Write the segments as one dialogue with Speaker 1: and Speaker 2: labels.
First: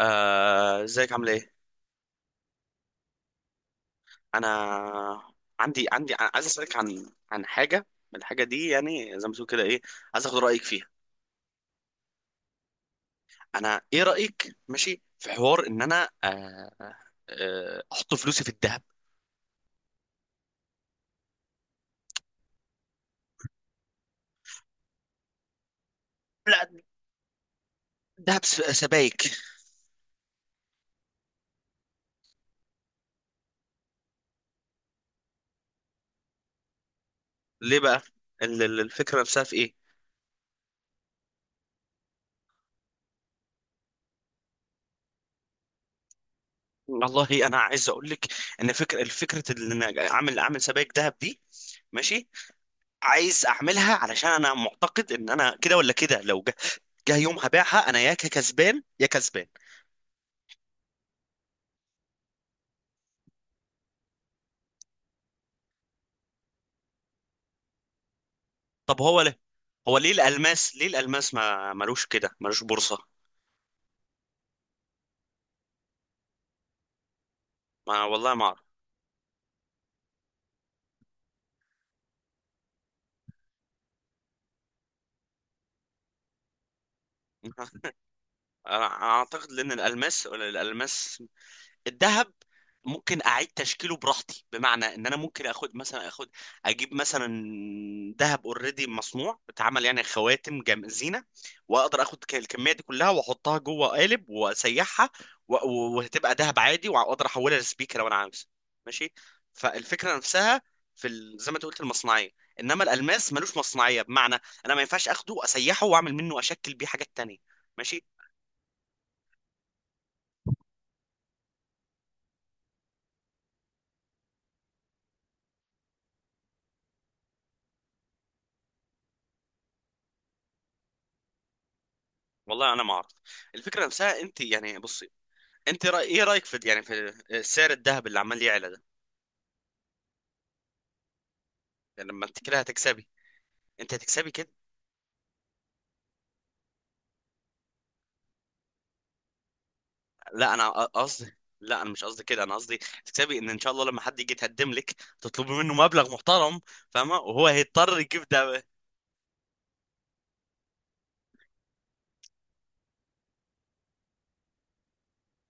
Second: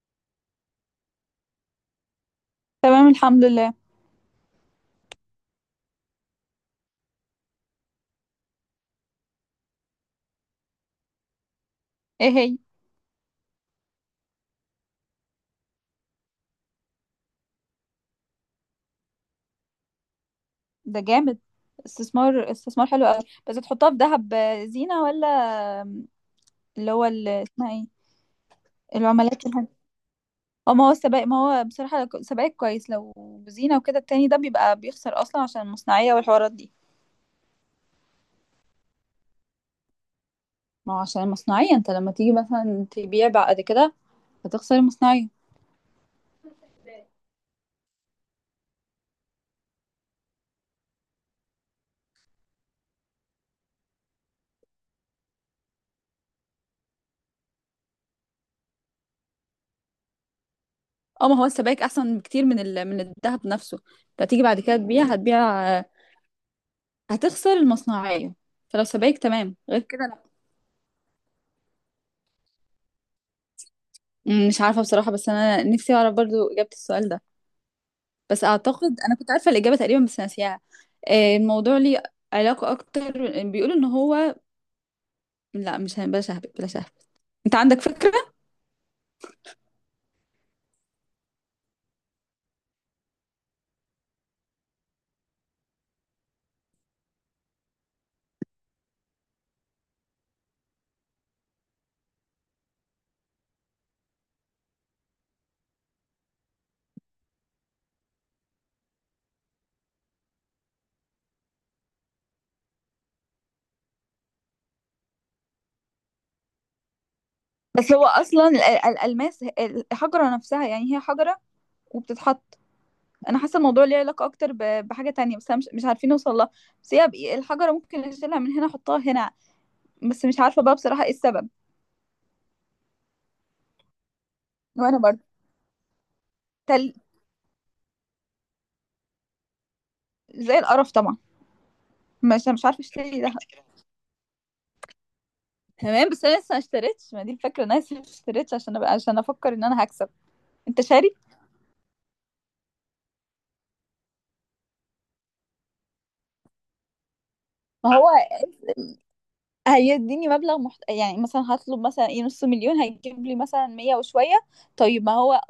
Speaker 1: آه، ازيك عامل ايه؟
Speaker 2: تمام، الحمد لله.
Speaker 1: انا عندي عايز اسالك عن حاجه من الحاجه دي، يعني زي ما تقول كده ايه. عايز اخد رايك فيها.
Speaker 2: ايه هي؟
Speaker 1: انا، ايه رايك ماشي في حوار ان انا احط فلوسي في الذهب؟
Speaker 2: ده جامد. استثمار استثمار حلو قوي، بس تحطها في ذهب زينة ولا؟
Speaker 1: لا.
Speaker 2: اللي هو اسمها ايه؟
Speaker 1: ذهب سبائك.
Speaker 2: العملات، الحاجة. اه، ما هو السبائك، ما هو بصراحة سبائك كويس لو زينة وكده. التاني ده بيبقى بيخسر اصلا عشان المصنعية والحوارات دي.
Speaker 1: ليه بقى؟ الفكره نفسها في ايه؟
Speaker 2: ما هو عشان المصنعية انت لما تيجي مثلا تبيع بعد كده هتخسر المصنعية.
Speaker 1: والله انا عايز اقول لك ان الفكره ان انا اعمل سبائك ذهب دي، ماشي. عايز اعملها علشان انا معتقد ان انا كده ولا كده. لو جه يوم هبيعها انا يا كسبان يا كسبان.
Speaker 2: اه، ما هو السبائك احسن بكتير من الذهب نفسه. انت هتيجي بعد كده تبيع، هتبيع هتخسر المصنعية. فلو
Speaker 1: طب
Speaker 2: سبائك تمام، غير
Speaker 1: هو ليه
Speaker 2: كده.
Speaker 1: الالماس، ما ملوش كده، ملوش بورصة؟
Speaker 2: مش عارفة بصراحة، بس أنا نفسي أعرف برضو إجابة السؤال ده.
Speaker 1: ما والله ما
Speaker 2: بس
Speaker 1: اعرف.
Speaker 2: أعتقد أنا كنت عارفة الإجابة تقريبا بس ناسيها. الموضوع ليه علاقة أكتر. بيقولوا إن هو، لا، مش هن- بلا شهب بلا شهب. أنت عندك فكرة؟
Speaker 1: انا اعتقد لان الالماس الالماس الذهب ممكن اعيد تشكيله براحتي، بمعنى ان انا ممكن اخد مثلا اخد اجيب مثلا ذهب اوريدي مصنوع اتعمل، يعني خواتم جم زينه. واقدر اخد الكميه دي كلها واحطها جوه قالب واسيحها، وهتبقى ذهب عادي، واقدر احولها لسبيكه لو انا عاوز، ماشي. فالفكره نفسها في زي ما انت قلت، المصنعيه. انما الالماس ملوش مصنعيه، بمعنى انا ما ينفعش اخده اسيحه واعمل منه، اشكل بيه حاجات تانية،
Speaker 2: بس هو
Speaker 1: ماشي.
Speaker 2: اصلا الالماس، الحجره نفسها، يعني هي حجره وبتتحط. انا حاسه الموضوع ليه علاقه اكتر بحاجه تانية، بس أنا مش عارفين نوصل لها. بس هي الحجره ممكن اشيلها من هنا احطها هنا، بس مش عارفه بقى بصراحه ايه السبب.
Speaker 1: والله انا ما اعرف. الفكره نفسها، انت يعني
Speaker 2: وانا
Speaker 1: بص.
Speaker 2: برضه.
Speaker 1: انت ايه رايك في، يعني
Speaker 2: تل...
Speaker 1: في سعر الذهب اللي عمال يعلى ده.
Speaker 2: زي القرف طبعا.
Speaker 1: يعني لما انت
Speaker 2: مش
Speaker 1: كده
Speaker 2: مش عارفه
Speaker 1: هتكسبي.
Speaker 2: اشتري ده.
Speaker 1: انت هتكسبي كده.
Speaker 2: تمام، بس انا لسه ما اشتريتش، ما دي الفكره، انا لسه ما اشتريتش عشان أبقى، عشان افكر ان انا هكسب.
Speaker 1: لا انا
Speaker 2: انت شاري.
Speaker 1: قصدي. لا انا مش قصدي كده، انا قصدي تكسبي، ان ان شاء الله لما حد يجي يتقدم لك، تطلبي منه مبلغ محترم، فاهمه، وهو
Speaker 2: ما
Speaker 1: هيضطر
Speaker 2: هو
Speaker 1: يجيب ده.
Speaker 2: هيديني مبلغ يعني مثلا هطلب مثلا ايه نص مليون، هيجيب لي مثلا 100 وشويه. طيب ما هو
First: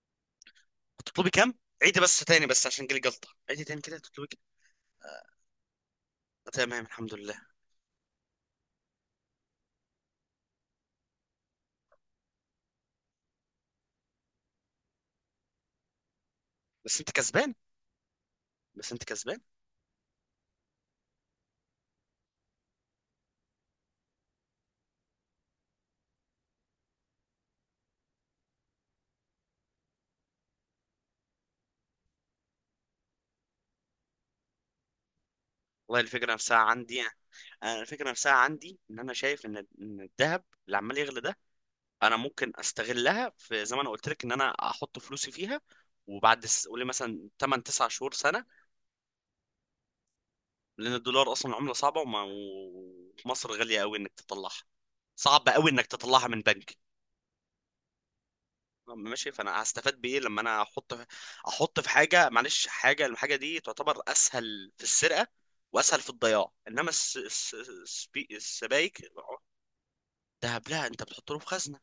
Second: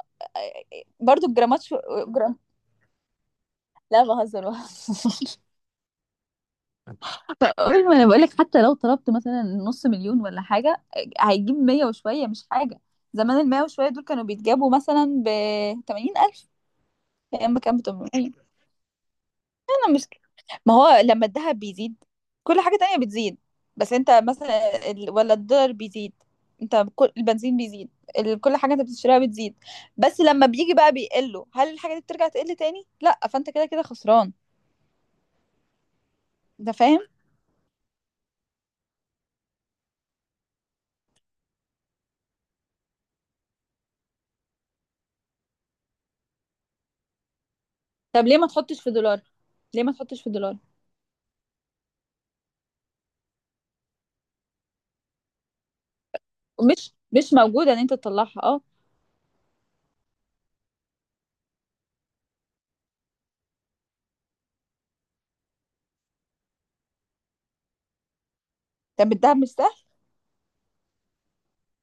Speaker 2: برضو
Speaker 1: تطلبي كام؟
Speaker 2: الجرامات
Speaker 1: عيدي بس
Speaker 2: جرام.
Speaker 1: تاني، بس عشان جالي جلطه، عيدي تاني كده
Speaker 2: لا
Speaker 1: تطلبي كام؟
Speaker 2: بهزر
Speaker 1: آه،
Speaker 2: بهزر.
Speaker 1: تمام، الحمد لله.
Speaker 2: قول، ما انا بقولك، حتى لو طلبت مثلا نص مليون ولا حاجه هيجيب 100 وشويه، مش حاجه. زمان 100 وشويه دول كانوا بيتجابوا مثلا ب 80 الف،
Speaker 1: بس انت
Speaker 2: ايام
Speaker 1: كسبان.
Speaker 2: ما كان ب 800.
Speaker 1: بس انت كسبان.
Speaker 2: أنا مش. ما هو لما الذهب بيزيد كل حاجة تانية بتزيد. بس انت مثلا ولا الدولار بيزيد، انت كل البنزين بيزيد، كل حاجة انت بتشتريها بتزيد. بس لما بيجي بقى بيقله، هل الحاجة دي بترجع تقل تاني؟ لا، فانت كده كده خسران.
Speaker 1: والله الفكره نفسها
Speaker 2: انت
Speaker 1: عندي
Speaker 2: فاهم؟
Speaker 1: يعني. انا الفكره نفسها عندي، ان انا شايف إن الذهب اللي عمال يغلى ده، انا ممكن استغلها، في زي ما انا قلت لك ان انا احط فلوسي فيها، وبعد قولي مثلا 8 9 شهور
Speaker 2: طب ليه
Speaker 1: سنه.
Speaker 2: ما تحطش في دولار؟ ليه ما تحطش في دولار؟
Speaker 1: لان الدولار اصلا عمله صعبه، ومصر غاليه قوي انك تطلعها، صعب قوي انك تطلعها من بنك،
Speaker 2: ومش مش موجودة ان انت تطلعها، اه.
Speaker 1: ماشي. فانا هستفاد بايه لما انا احط في حاجه، معلش، الحاجه دي تعتبر اسهل في السرقه واسهل في الضياع، انما السبايك.
Speaker 2: طب الدهب مش سهل؟
Speaker 1: دهب؟ لا انت بتحط له في خزنه.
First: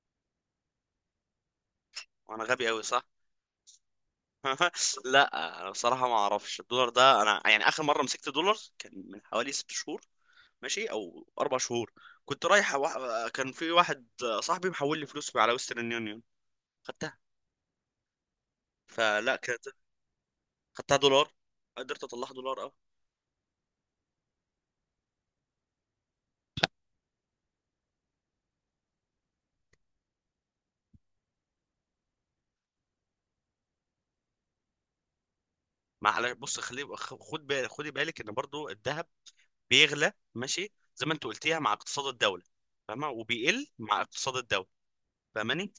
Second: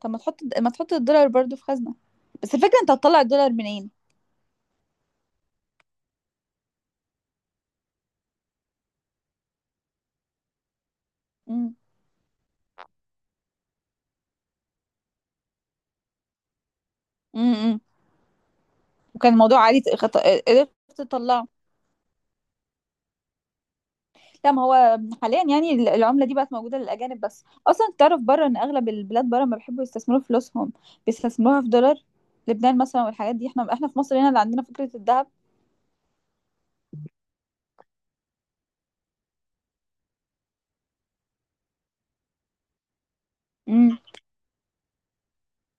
Speaker 2: طب ما تحط الدولار برضو في خزنة.
Speaker 1: وانا
Speaker 2: بس
Speaker 1: غبي
Speaker 2: الفكرة
Speaker 1: قوي،
Speaker 2: انت
Speaker 1: صح؟
Speaker 2: هتطلع الدولار منين؟
Speaker 1: لا انا بصراحه ما اعرفش الدولار ده، انا يعني اخر مره مسكت دولار كان من حوالي 6 شهور، ماشي، او اربع
Speaker 2: امم.
Speaker 1: شهور كنت رايح كان في واحد صاحبي محول لي فلوس على ويسترن يونيون، خدتها.
Speaker 2: امم. وكان
Speaker 1: فلا
Speaker 2: الموضوع
Speaker 1: كانت،
Speaker 2: عادي، قدرت
Speaker 1: خدتها دولار.
Speaker 2: تطلعه.
Speaker 1: قدرت اطلعها دولار، اه.
Speaker 2: لا، ما هو حاليا يعني العملة دي بقت موجودة للأجانب بس، أصلا تعرف بره إن أغلب البلاد بره ما بيحبوا يستثمروا فلوسهم، بيستثمروها في دولار. لبنان مثلا والحاجات دي، احنا في مصر هنا اللي عندنا فكرة الذهب.
Speaker 1: معلش بص، خد بالك خدي بالك ان برضو الذهب بيغلى، ماشي، زي ما انت قلتيها، مع اقتصاد الدوله، فاهمه، وبيقل
Speaker 2: امم.
Speaker 1: مع اقتصاد الدوله، فاهماني؟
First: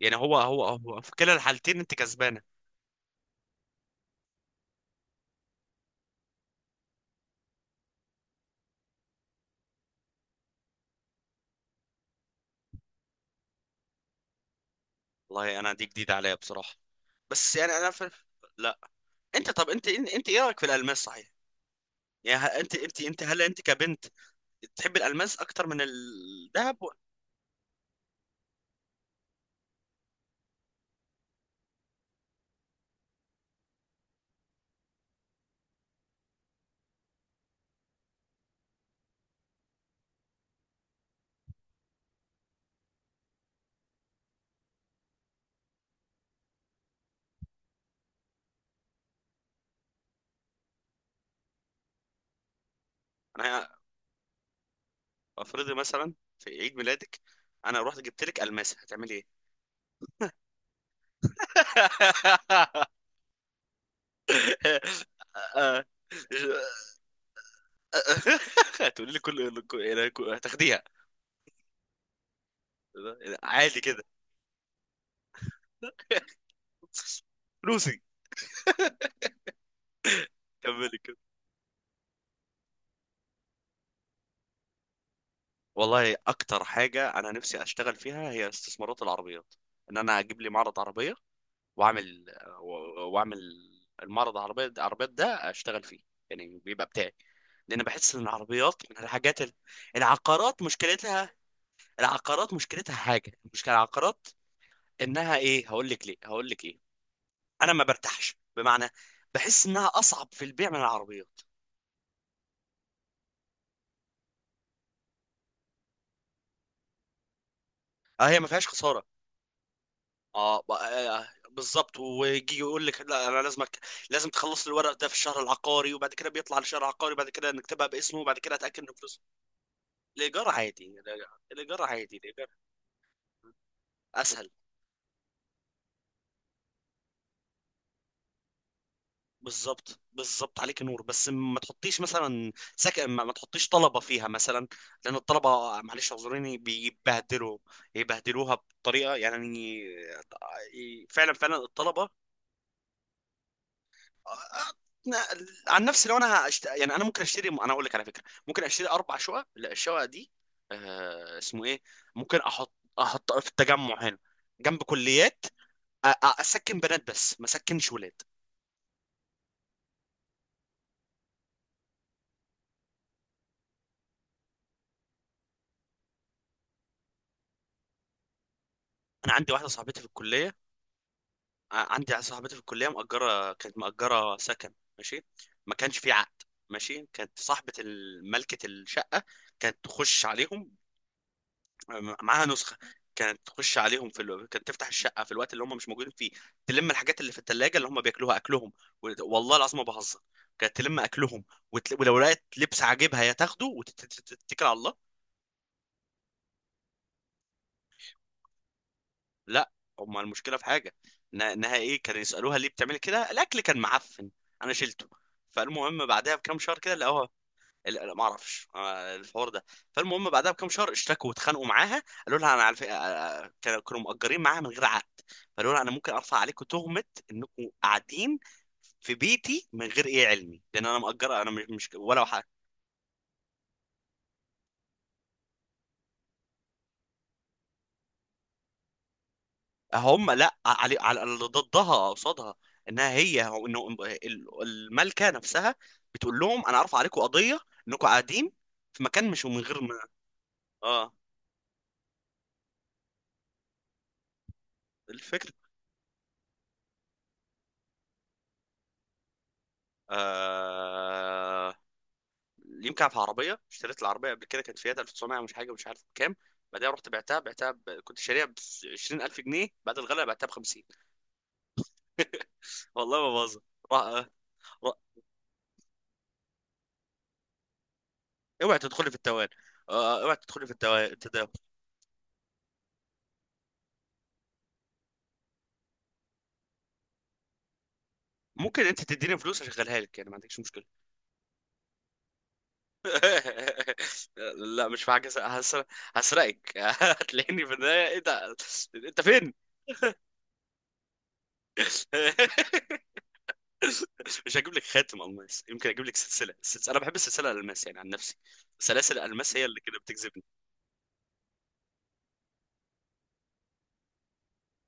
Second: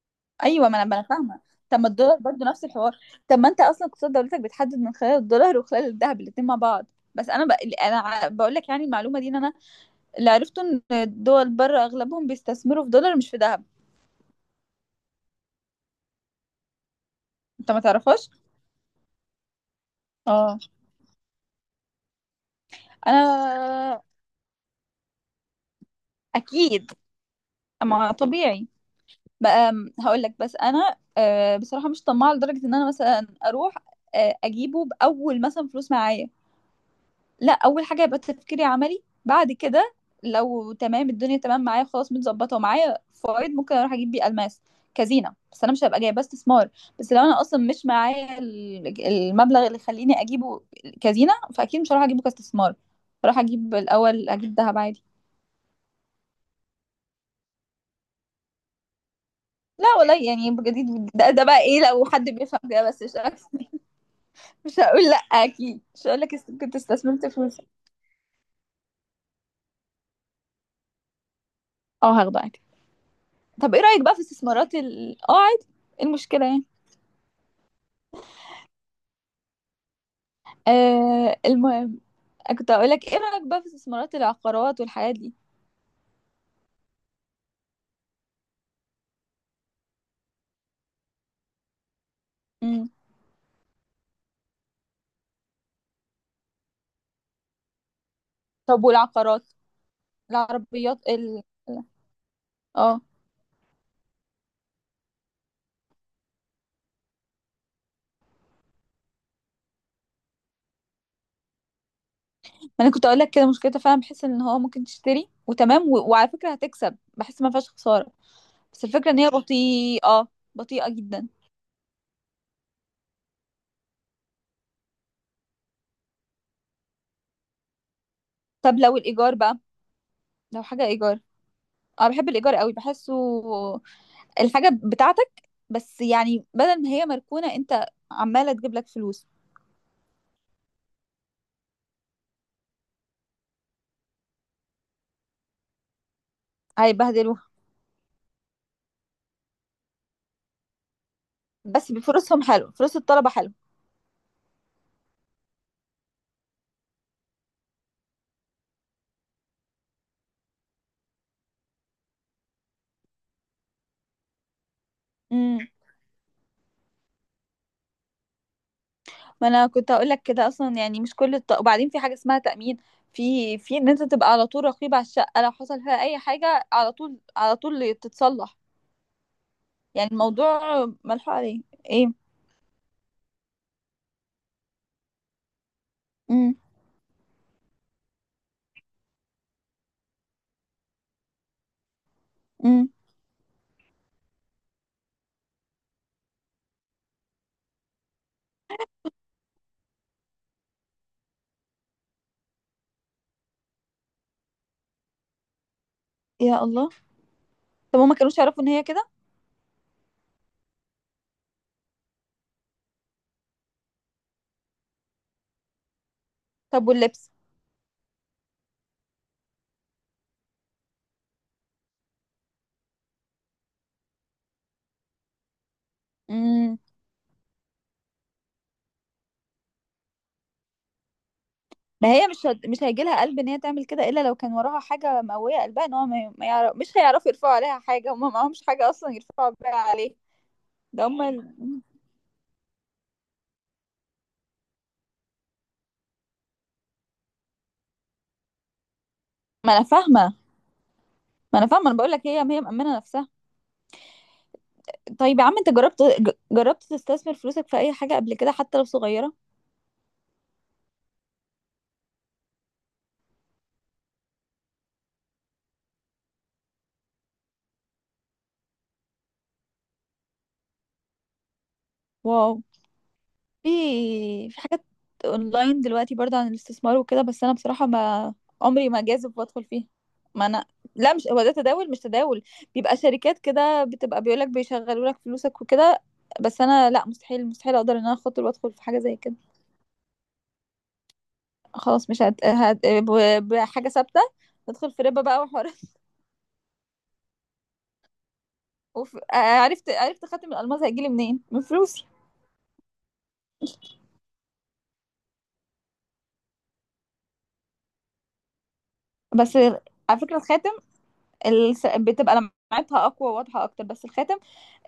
Speaker 1: يعني هو هو
Speaker 2: أيوه، ما
Speaker 1: هو
Speaker 2: أنا
Speaker 1: في كلا
Speaker 2: فاهمة.
Speaker 1: الحالتين
Speaker 2: طب ما
Speaker 1: انت
Speaker 2: الدولار
Speaker 1: كسبانه.
Speaker 2: برضه نفس الحوار. طب ما أنت أصلا اقتصاد دولتك بيتحدد من خلال الدولار وخلال الذهب، الاتنين مع بعض. بس أنا أنا بقول لك، يعني المعلومة دي إن أنا اللي عرفته إن الدول بره أغلبهم بيستثمروا في دولار مش في ذهب.
Speaker 1: والله انا، دي جديده عليا بصراحه. بس
Speaker 2: أنت
Speaker 1: يعني
Speaker 2: ما
Speaker 1: انا
Speaker 2: تعرفهاش؟
Speaker 1: لا. انت، طب انت ايه
Speaker 2: اه.
Speaker 1: رايك في الالماس، صحيح؟ يعني انت هل انت
Speaker 2: أنا.
Speaker 1: كبنت تحب الالماس اكتر من الذهب؟
Speaker 2: أكيد، ما طبيعي بقى. هقول لك بس انا بصراحه مش طماعه لدرجه ان انا مثلا اروح اجيبه باول مثلا فلوس معايا. لا، اول حاجه يبقى تفكيري عملي. بعد كده لو تمام الدنيا، تمام معايا خلاص، متظبطه ومعايا فوائد، ممكن اروح اجيب بيه الماس كزينه، بس انا مش هبقى جايباه استثمار. بس لو انا اصلا مش معايا المبلغ اللي يخليني اجيبه كزينه، فاكيد مش هروح اجيبه كاستثمار. هروح
Speaker 1: انا،
Speaker 2: اجيب الاول، اجيب ذهب عادي.
Speaker 1: افرضي مثلا في عيد ميلادك انا رحت جبت لك الماسه، هتعملي ايه؟
Speaker 2: لا والله يعني بجد، ده، ده بقى ايه لو حد بيفهم كده، بس مش أكتر. مش هقول لا، اكيد
Speaker 1: آه.
Speaker 2: مش هقول لك كنت استثمرت فلوسك.
Speaker 1: هتقولي لي هتاخديها؟
Speaker 2: اه، هاخده عادي. طب
Speaker 1: عادي
Speaker 2: ايه رايك
Speaker 1: كده.
Speaker 2: بقى في استثمارات ال عادي، إيه المشكله يعني؟
Speaker 1: فلوسي، كملي.
Speaker 2: آه، المهم، كنت هقول لك ايه رايك بقى في استثمارات العقارات والحاجات دي؟
Speaker 1: والله اكتر حاجه انا نفسي اشتغل فيها هي استثمارات العربيات، ان انا اجيب لي معرض عربيه، واعمل
Speaker 2: امم.
Speaker 1: واعمل المعرض العربيات ده اشتغل فيه، يعني بيبقى بتاعي، لان بحس ان العربيات
Speaker 2: طب
Speaker 1: من الحاجات
Speaker 2: والعقارات؟
Speaker 1: العقارات
Speaker 2: العربيات
Speaker 1: مشكلتها.
Speaker 2: ال-
Speaker 1: العقارات مشكلتها
Speaker 2: اه،
Speaker 1: حاجه، مشكله العقارات انها ايه، هقول لك ليه، هقول لك ايه، انا ما برتاحش، بمعنى بحس انها اصعب في البيع من العربيات.
Speaker 2: ما انا كنت اقول لك كده، مشكلتها فعلا، بحس ان هو ممكن تشتري وتمام وعلى فكره هتكسب، بحس ما فيهاش خساره.
Speaker 1: اه، هي ما فيهاش
Speaker 2: بس
Speaker 1: خساره.
Speaker 2: الفكره ان هي بطيئه،
Speaker 1: اه
Speaker 2: بطيئه جدا.
Speaker 1: بالظبط، ويجي يقول لك لا انا لازمك، لازم تخلص لي الورق ده في الشهر العقاري، وبعد كده بيطلع لشهر عقاري، وبعد كده نكتبها باسمه، وبعد كده
Speaker 2: طب
Speaker 1: اتاكد ان
Speaker 2: لو
Speaker 1: فلوس.
Speaker 2: الايجار بقى،
Speaker 1: الايجار
Speaker 2: لو حاجه
Speaker 1: عادي،
Speaker 2: ايجار.
Speaker 1: الايجار
Speaker 2: اه،
Speaker 1: عادي،
Speaker 2: بحب
Speaker 1: الايجار
Speaker 2: الايجار قوي، بحسه
Speaker 1: اسهل.
Speaker 2: الحاجة بتاعتك. بس يعني بدل ما هي مركونة، انت عمالة تجيب لك فلوس.
Speaker 1: بالظبط بالظبط، عليك نور، بس ما تحطيش مثلا سكن، ما تحطيش طلبه فيها مثلا، لان الطلبه، معلش اعذريني،
Speaker 2: هيبهدلوها.
Speaker 1: بيبهدلوا، يبهدلوها بطريقه يعني، فعلا فعلا
Speaker 2: بس
Speaker 1: الطلبه.
Speaker 2: بفلوسهم حلو، فلوس الطلبة حلو.
Speaker 1: عن نفسي لو انا يعني انا ممكن اشتري، انا اقول لك على فكره، ممكن اشتري 4 شقق. لا، الشقق دي، اسمه ايه، ممكن احط في التجمع هنا جنب كليات،
Speaker 2: امم.
Speaker 1: اسكن بنات بس ما اسكنش ولاد.
Speaker 2: ما انا كنت هقول لك كده اصلا، يعني مش كل وبعدين في حاجة اسمها تأمين، في ان انت تبقى على طول رقيب على الشقة، لو حصل فيها اي حاجة على طول، على طول تتصلح.
Speaker 1: انا عندي واحده صاحبتي في
Speaker 2: يعني
Speaker 1: الكليه،
Speaker 2: الموضوع ملحوق عليه.
Speaker 1: عندي
Speaker 2: ايه.
Speaker 1: واحده صاحبتي في الكليه مأجره، كانت مأجره سكن، ماشي. ما كانش في عقد،
Speaker 2: امم.
Speaker 1: ماشي. كانت صاحبه ملكه الشقه، كانت تخش عليهم، معاها نسخه.
Speaker 2: امم.
Speaker 1: كانت تفتح الشقه في الوقت اللي هم مش موجودين فيه، تلم الحاجات اللي في الثلاجه اللي هم بياكلوها، اكلهم. والله العظيم ما بهزر، كانت تلم اكلهم، ولو لقيت لبس عاجبها هي تاخده وتتكل على الله.
Speaker 2: يا الله! طب هما كانوش يعرفوا ان هي كده؟
Speaker 1: لا، هم المشكله في حاجه، انها ايه، كانوا يسالوها ليه بتعملي كده؟ الاكل كان معفن، انا شلته. فالمهم بعدها بكام شهر
Speaker 2: طب
Speaker 1: كده لقوها.
Speaker 2: واللبس؟
Speaker 1: لا ما اعرفش الحوار ده. فالمهم بعدها بكام شهر اشتكوا واتخانقوا معاها، قالوا لها انا على فكره، كانوا مأجرين معاها من غير عقد، فقالوا لها انا ممكن ارفع عليكم
Speaker 2: امم.
Speaker 1: تهمه انكم قاعدين في بيتي من غير ايه علمي، لان انا مأجره، انا مش
Speaker 2: ما
Speaker 1: ولا
Speaker 2: هي مش
Speaker 1: حاجه.
Speaker 2: مش هيجي لها قلب ان هي تعمل كده الا لو كان وراها حاجه مقويه قلبها، ان هو ما يعرف، مش هيعرفوا يرفعوا عليها حاجه، هم معهمش حاجه اصلا يرفعوا بيها عليه.
Speaker 1: هم، لا، علي
Speaker 2: ده هم
Speaker 1: على اللي ضدها، قصادها، انها هي هو انه ال- الملكه نفسها بتقول لهم انا ارفع عليكم قضيه انكم قاعدين في مكان، مش من
Speaker 2: ما
Speaker 1: غير
Speaker 2: انا
Speaker 1: ما.
Speaker 2: فاهمه،
Speaker 1: اه.
Speaker 2: ما انا فاهمه، انا بقول لك هي هي مأمنه نفسها. طيب يا
Speaker 1: الفكره.
Speaker 2: عم، انت جربت جربت تستثمر فلوسك في اي حاجه قبل كده حتى لو صغيره؟
Speaker 1: آه... يمكن في عربيه، اشتريت العربيه قبل كده، كانت فيات 1900، مش حاجه، مش عارف بكام. بعدها رحت كنت شاريها ب 20,000 جنيه، بعد الغلا بعتها ب 50.
Speaker 2: واو.
Speaker 1: والله ما بهزر.
Speaker 2: في
Speaker 1: را-
Speaker 2: في حاجات
Speaker 1: را-
Speaker 2: اونلاين دلوقتي برضه عن الاستثمار وكده، بس انا بصراحه ما
Speaker 1: اوعي
Speaker 2: عمري ما
Speaker 1: تدخلي في
Speaker 2: جاذب
Speaker 1: التوان،
Speaker 2: وادخل فيها.
Speaker 1: اوعي
Speaker 2: ما انا،
Speaker 1: تدخلي في
Speaker 2: لا مش هو
Speaker 1: التداول.
Speaker 2: ده تداول، مش تداول، بيبقى شركات كده بتبقى، بيقولك بيشغلوا لك فلوسك وكده. بس انا لا، مستحيل اقدر ان انا اخاطر وادخل
Speaker 1: ممكن
Speaker 2: في حاجه
Speaker 1: انت
Speaker 2: زي كده.
Speaker 1: تديني فلوس اشغلها لك يعني، ما عندكش مشكله.
Speaker 2: خلاص مش هت... هت... ب- بحاجه ثابته.
Speaker 1: لا
Speaker 2: ندخل في
Speaker 1: مش
Speaker 2: ربا
Speaker 1: معاك،
Speaker 2: بقى وحوارات.
Speaker 1: هسرقك. هتلاقيني في النهايه، ايه ده، انت فين؟
Speaker 2: عرفت عرفت خاتم الالماس هيجيلي منين من فلوسي.
Speaker 1: مش هجيب لك خاتم الماس، يمكن اجيب لك سلسله. السلسله، انا بحب السلسله الالماس يعني، عن نفسي، سلاسل الالماس
Speaker 2: بس
Speaker 1: هي اللي كده
Speaker 2: على فكره
Speaker 1: بتجذبني.
Speaker 2: بتبقى لمعتها اقوى وواضحه اكتر، بس الخاتم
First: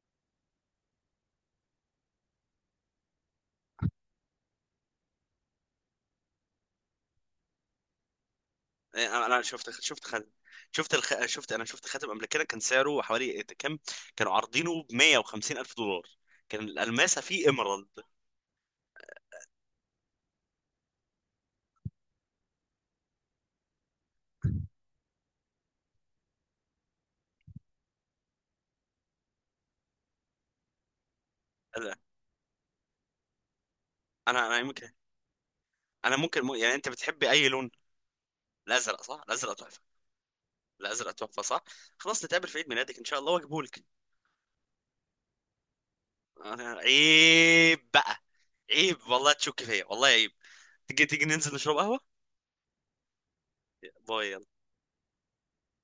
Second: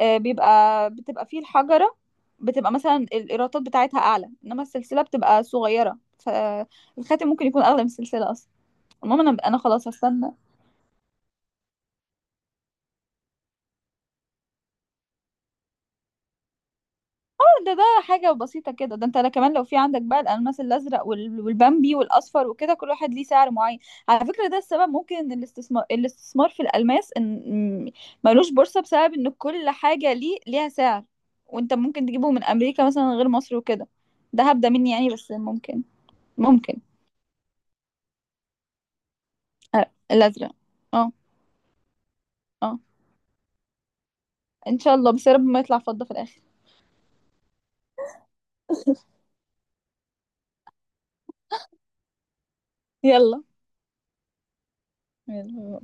Speaker 2: بيبقى بتبقى فيه الحجره، بتبقى مثلا الايرادات بتاعتها اعلى، انما السلسله بتبقى صغيره، فالخاتم ممكن يكون اغلى من السلسله اصلا.
Speaker 1: يعني
Speaker 2: المهم
Speaker 1: انا أنا
Speaker 2: انا خلاص
Speaker 1: شفت خاتم،
Speaker 2: هستنى.
Speaker 1: شفت الخ... شفت انا شفت خاتم قبل كده، كان سعره حوالي إيه كام، كانوا عارضينه ب 150 الف دولار، كان الالماسه فيه
Speaker 2: ده، ده
Speaker 1: ايمرالد.
Speaker 2: حاجة بسيطة كده، ده انت، لا كمان لو في عندك بقى الألماس الأزرق والبامبي والأصفر وكده، كل واحد ليه سعر معين. على فكرة، ده السبب ممكن ان الاستثمار في الألماس ان م- ملوش بورصة بسبب ان كل حاجة ليه ليها سعر. وانت
Speaker 1: انا
Speaker 2: ممكن تجيبه من أمريكا مثلا غير مصر وكده. ده
Speaker 1: انا
Speaker 2: هبدأ
Speaker 1: يمكن،
Speaker 2: مني يعني، بس ممكن.
Speaker 1: انا ممكن يعني
Speaker 2: ممكن.
Speaker 1: انت بتحبي اي لون؟ الازرق، صح؟ الازرق تحفه،
Speaker 2: أه، الأزرق.
Speaker 1: الازرق
Speaker 2: اه.
Speaker 1: تحفه، صح؟ خلاص نتقابل في عيد
Speaker 2: اه
Speaker 1: ميلادك ان شاء الله واجيبه لك.
Speaker 2: ان شاء الله، بس يا رب ما يطلع فضة في الآخر.
Speaker 1: عيب بقى، عيب والله تشك فيا، والله عيب. تيجي تيجي، ننزل نشرب قهوه؟
Speaker 2: يلا.
Speaker 1: بايظ.
Speaker 2: يلا.